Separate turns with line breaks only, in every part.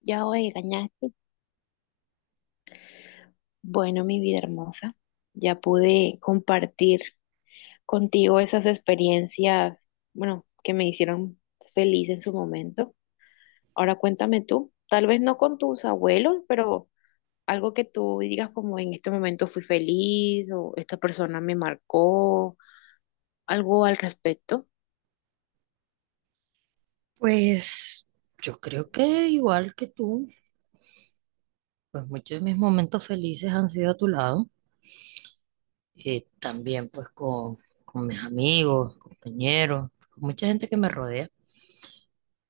Ya hoy ganaste. Bueno, mi vida hermosa, ya pude compartir contigo esas experiencias, bueno, que me hicieron feliz en su momento. Ahora cuéntame tú, tal vez no con tus abuelos, pero algo que tú digas como en este momento fui feliz o esta persona me marcó, algo al respecto.
Pues yo creo que igual que tú, pues muchos de mis momentos felices han sido a tu lado, también pues con mis amigos, compañeros, con mucha gente que me rodea.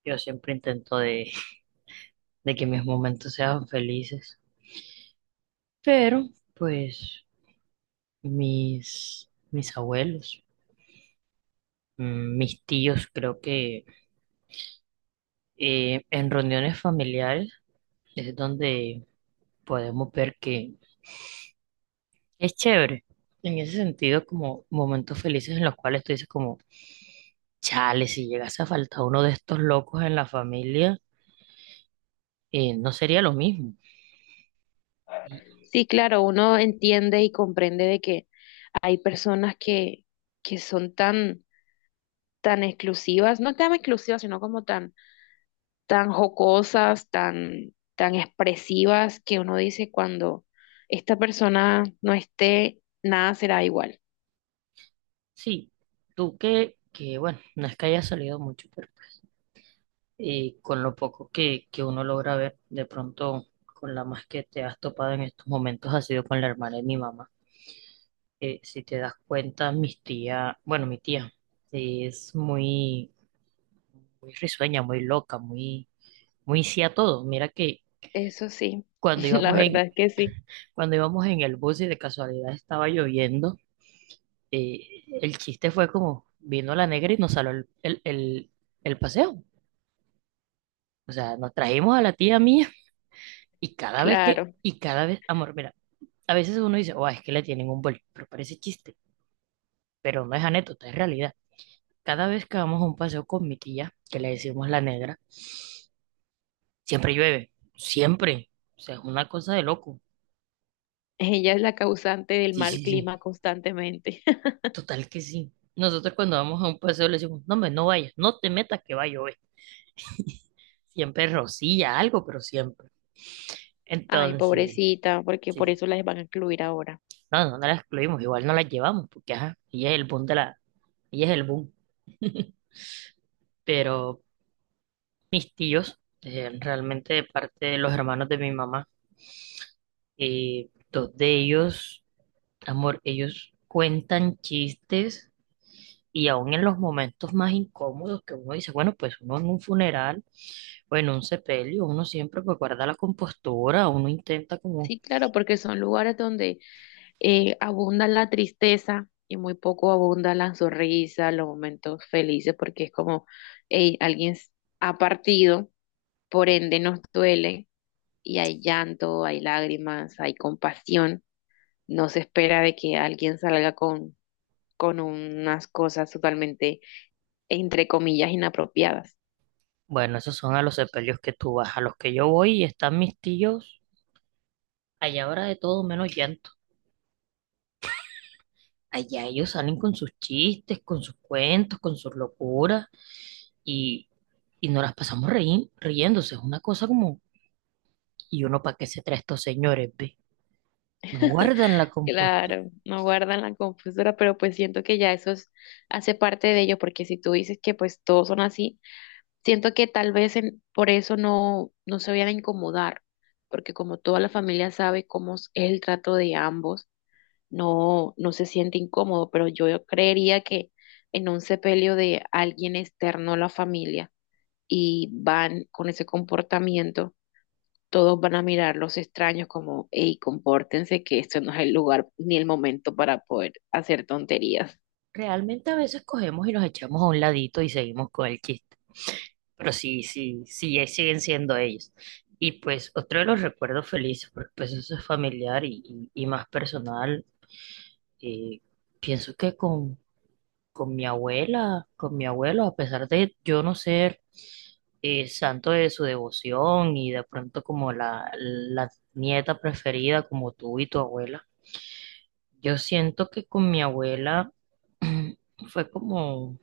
Yo siempre intento de que mis momentos sean felices, pero pues mis abuelos, mis tíos, creo que en reuniones familiares es donde podemos ver que es chévere. En ese sentido, como momentos felices en los cuales tú dices como, chale, si llegase a faltar uno de estos locos en la familia, no sería lo mismo. Y
Sí, claro, uno entiende y comprende de que hay personas que son tan, tan exclusivas, no tan exclusivas, sino como tan tan jocosas, tan, tan expresivas, que uno dice cuando esta persona no esté, nada será igual.
sí, tú que bueno, no es que haya salido mucho, pero con lo poco que uno logra ver, de pronto con la más que te has topado en estos momentos ha sido con la hermana de mi mamá. Si te das cuenta, mis tía, bueno, mi tía es muy, muy risueña, muy loca, muy muy sí a todo. Mira que
Eso sí,
cuando
la
íbamos en,
verdad es que sí,
cuando íbamos en el bus y de casualidad estaba lloviendo, el chiste fue como vino la negra y nos saló el paseo. O sea, nos trajimos a la tía mía y
claro.
y cada vez, amor, mira, a veces uno dice, oh, es que le tienen un bol, pero parece chiste, pero no es anécdota, es realidad. Cada vez que vamos a un paseo con mi tía, que le decimos la negra, siempre llueve, siempre. O sea, es una cosa de loco.
Ella es la causante del
Sí,
mal
sí, sí.
clima constantemente.
Total que sí. Nosotros cuando vamos a un paseo le decimos, no, me no vayas, no te metas que va a llover. Siempre rocilla algo, pero siempre.
Ay,
Entonces, sí,
pobrecita, porque por
sí.
eso las van a incluir ahora.
No, no, no la excluimos, igual no la llevamos, porque ajá, ella es el boom. Pero mis tíos, realmente de parte de los hermanos de mi mamá, dos de ellos, amor, ellos cuentan chistes y aún en los momentos más incómodos que uno dice, bueno, pues uno en un funeral, bueno, un sepelio, uno siempre pues guarda la compostura, uno intenta como,
Sí, claro, porque son lugares donde abunda la tristeza y muy poco abunda la sonrisa, los momentos felices, porque es como, hey, ha partido. Por ende, nos duele y hay llanto, hay lágrimas, hay compasión. No se espera de que alguien salga con unas cosas totalmente, entre comillas, inapropiadas.
bueno, esos son a los sepelios que tú vas, a los que yo voy y están mis tíos, allá ahora de todo menos llanto. Allá ellos salen con sus chistes, con sus cuentos, con sus locuras y, y nos las pasamos riéndose, es una cosa como, ¿y uno para qué se trae estos señores, ve? No guardan la compostura.
Claro, no guardan la confesora, pero pues siento que ya hace parte de ello, porque si tú dices que pues todos son así, siento que tal vez por eso no, no se vayan a incomodar, porque como toda la familia sabe cómo es el trato de ambos, no, no se siente incómodo, pero yo creería que en un sepelio de alguien externo a la familia y van con ese comportamiento, todos van a mirar los extraños como, hey, compórtense, que esto no es el lugar ni el momento para poder hacer tonterías.
Realmente a veces cogemos y nos echamos a un ladito y seguimos con el chiste. Pero sí, sí, sí, siguen siendo ellos. Y pues otro de los recuerdos felices, porque pues eso es familiar y, y más personal, eh, pienso que con mi abuela, con mi abuelo, a pesar de yo no ser santo de su devoción y de pronto como la nieta preferida como tú y tu abuela, yo siento que con mi abuela fue como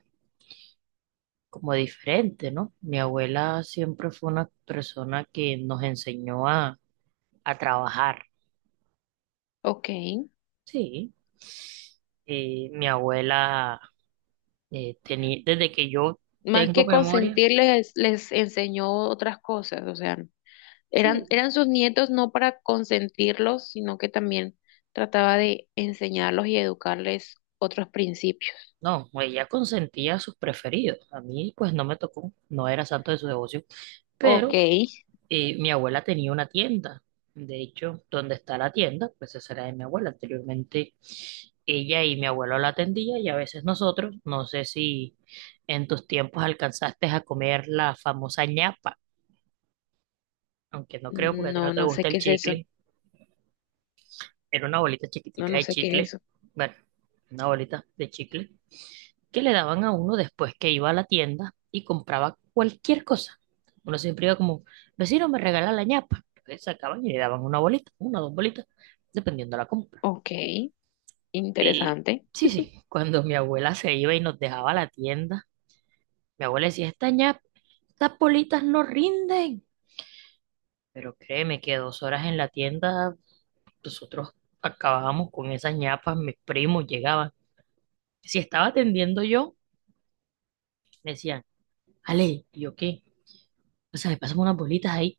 como diferente, ¿no? Mi abuela siempre fue una persona que nos enseñó a trabajar.
Ok,
Sí, mi abuela tenía, desde que yo
más
tengo
que
memoria,
consentirles, les enseñó otras cosas, o sea, eran,
sí,
eran sus nietos no para consentirlos, sino que también trataba de enseñarlos y educarles otros principios.
no, ella consentía a sus preferidos. A mí, pues, no me tocó, no era santo de su devoción,
Ok,
pero eh, mi abuela tenía una tienda. De hecho, donde está la tienda, pues esa era de mi abuela. Anteriormente, ella y mi abuelo la atendía y a veces nosotros, no sé si en tus tiempos alcanzaste a comer la famosa ñapa, aunque no creo porque a ti no
no,
te
no sé
gusta el
qué es eso,
chicle. Era una bolita
no,
chiquitica
no
de
sé qué es
chicle,
eso.
una bolita de chicle, que le daban a uno después que iba a la tienda y compraba cualquier cosa. Uno siempre iba como, vecino, me regala la ñapa. Entonces sacaban y le daban una bolita, una o dos bolitas, dependiendo de la compra.
Ok,
Y
interesante.
sí, sí, cuando mi abuela se iba y nos dejaba la tienda, mi abuela decía, esta ñapa, estas bolitas no rinden. Pero créeme que dos horas en la tienda, nosotros acabábamos con esas ñapas, mis primos llegaban. Si estaba atendiendo yo, me decían, Ale, ¿y yo qué? O sea, me pasan unas bolitas ahí.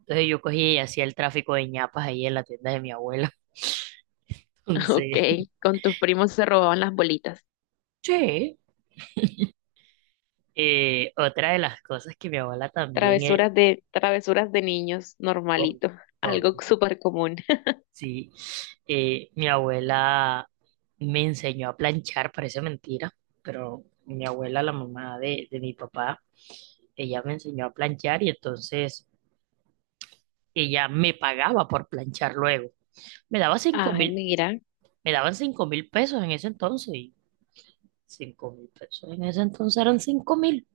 Entonces yo cogí y hacía el tráfico de ñapas ahí en la tienda de mi abuela.
Ok,
Entonces,
con tus primos se robaban las bolitas.
sí. Otra de las cosas que mi abuela también era,
Travesuras de niños,
obvio,
normalito, algo
obvio,
súper común.
sí, mi abuela me enseñó a planchar, parece mentira, pero mi abuela, la mamá de mi papá, ella me enseñó a planchar y entonces ella me pagaba por planchar luego. Me daba cinco
Ay,
mil,
mira,
me daban 5.000 pesos en ese entonces. 5.000 pesos. En ese entonces eran 5.000.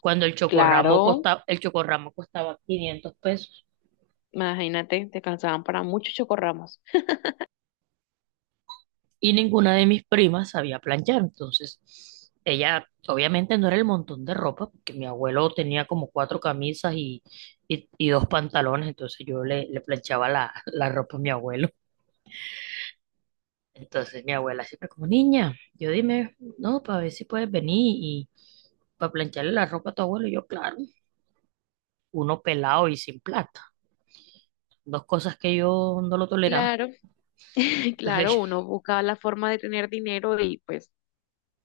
Cuando
claro,
el chocorramo costaba 500 pesos.
imagínate, te cansaban para muchos chocorramos.
Y ninguna de mis primas sabía planchar. Entonces, ella obviamente no era el montón de ropa, porque mi abuelo tenía como cuatro camisas y, y dos pantalones. Entonces, yo le, le planchaba la, la ropa a mi abuelo. Entonces, mi abuela siempre como niña, yo dime, no, para ver si puedes venir y para plancharle la ropa a tu abuelo. Y yo, claro, uno pelado y sin plata, dos cosas que yo no lo toleraba.
Claro, claro,
Entonces,
uno buscaba la forma de tener dinero y pues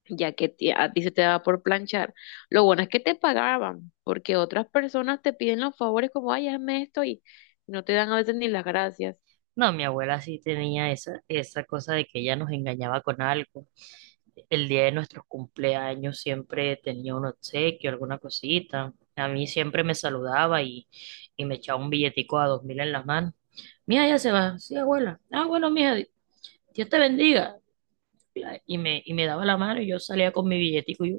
ya a ti se te daba por planchar. Lo bueno es que te pagaban, porque otras personas te piden los favores como, ay, hazme esto y no te dan a veces ni las gracias.
no, mi abuela sí tenía esa, esa cosa de que ella nos engañaba con algo. El día de nuestros cumpleaños siempre tenía un obsequio, alguna cosita. A mí siempre me saludaba y me echaba un billetico a 2.000 en la mano. Mía, ya se va. Sí, abuela. Ah, bueno, mía, Dios te bendiga. Y me daba la mano y yo salía con mi billetico y yo,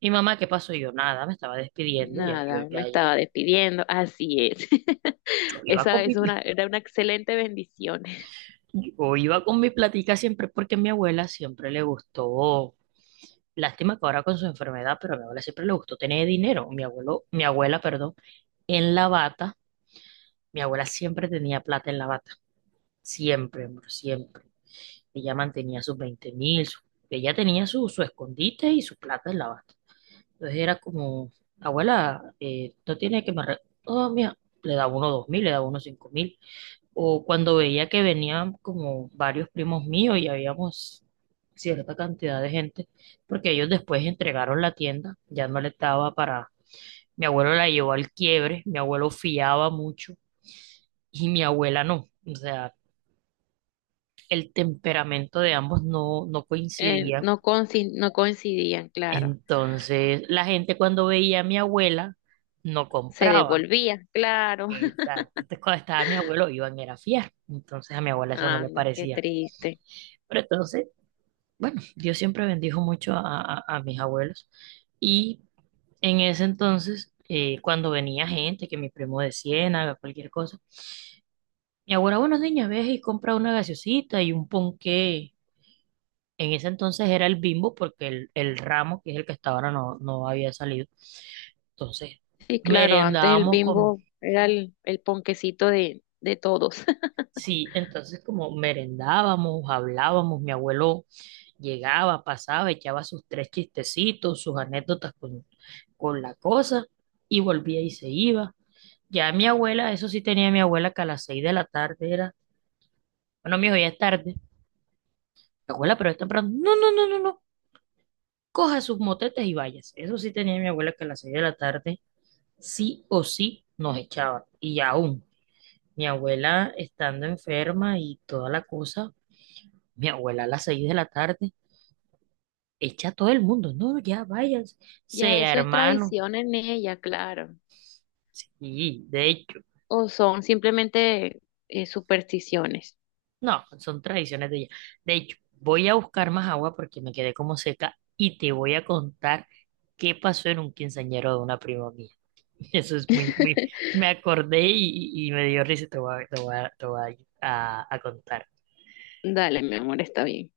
y mamá, ¿qué pasó? Y yo, nada, me estaba despidiendo, ya yo,
Nada, me
ya, ya,
estaba despidiendo, así es.
yo iba con
Esa
mi,
es una excelente bendición.
yo iba con mi platica siempre porque a mi abuela siempre le gustó, lástima que ahora con su enfermedad, pero a mi abuela siempre le gustó tener dinero. Mi abuela, perdón, en la bata, mi abuela siempre tenía plata en la bata, siempre, amor, siempre. Ella mantenía sus 20.000, ella tenía su, su escondite y su plata en la bata. Entonces era como, abuela, no tiene que oh, mira, le da uno 2.000, le da uno 5.000, o cuando veía que venían como varios primos míos y habíamos cierta cantidad de gente, porque ellos después entregaron la tienda, ya no le estaba para... Mi abuelo la llevó al quiebre, mi abuelo fiaba mucho y mi abuela no. O sea, el temperamento de ambos no, no
Eh,
coincidía.
no coinci- no coincidían, claro.
Entonces, la gente cuando veía a mi abuela no
Se
compraba.
devolvía, claro.
Exacto. Entonces, cuando estaba mi abuelo, iban era a fiar. Entonces, a mi abuela eso no le
Anda, qué
parecía.
triste.
Pero entonces bueno, Dios siempre bendijo mucho a, a mis abuelos. Y en ese entonces, cuando venía gente, que mi primo de Ciénaga, cualquier cosa, mi abuela, bueno, niña, ves y compra una gaseosita y un ponqué. En ese entonces era el Bimbo, porque el ramo, que es el que hasta ahora no, no había salido. Entonces,
Sí, claro, antes el
merendábamos con,
bimbo era el ponquecito de todos.
sí, entonces como merendábamos, hablábamos, mi abuelo llegaba, pasaba, echaba sus tres chistecitos, sus anécdotas con la cosa y volvía y se iba. Ya mi abuela, eso sí tenía mi abuela que a las 6 de la tarde era, bueno, mijo, ya es tarde. Abuela, pero es temprano. No, no, no, no, no. Coja sus motetes y váyase. Eso sí tenía mi abuela que a las seis de la tarde sí o sí nos echaba. Y aún, mi abuela estando enferma y toda la cosa, mi abuela a las 6 de la tarde echa a todo el mundo. No, ya váyanse.
Ya
Sea
eso es
hermano,
tradición en ella, claro,
sí, de hecho,
o son simplemente supersticiones.
no, son tradiciones de ella. De hecho, voy a buscar más agua porque me quedé como seca y te voy a contar qué pasó en un quinceañero de una prima mía. Eso es muy, muy, me acordé y, y me dio risa y te voy a, a contar.
Dale, mi amor, está bien.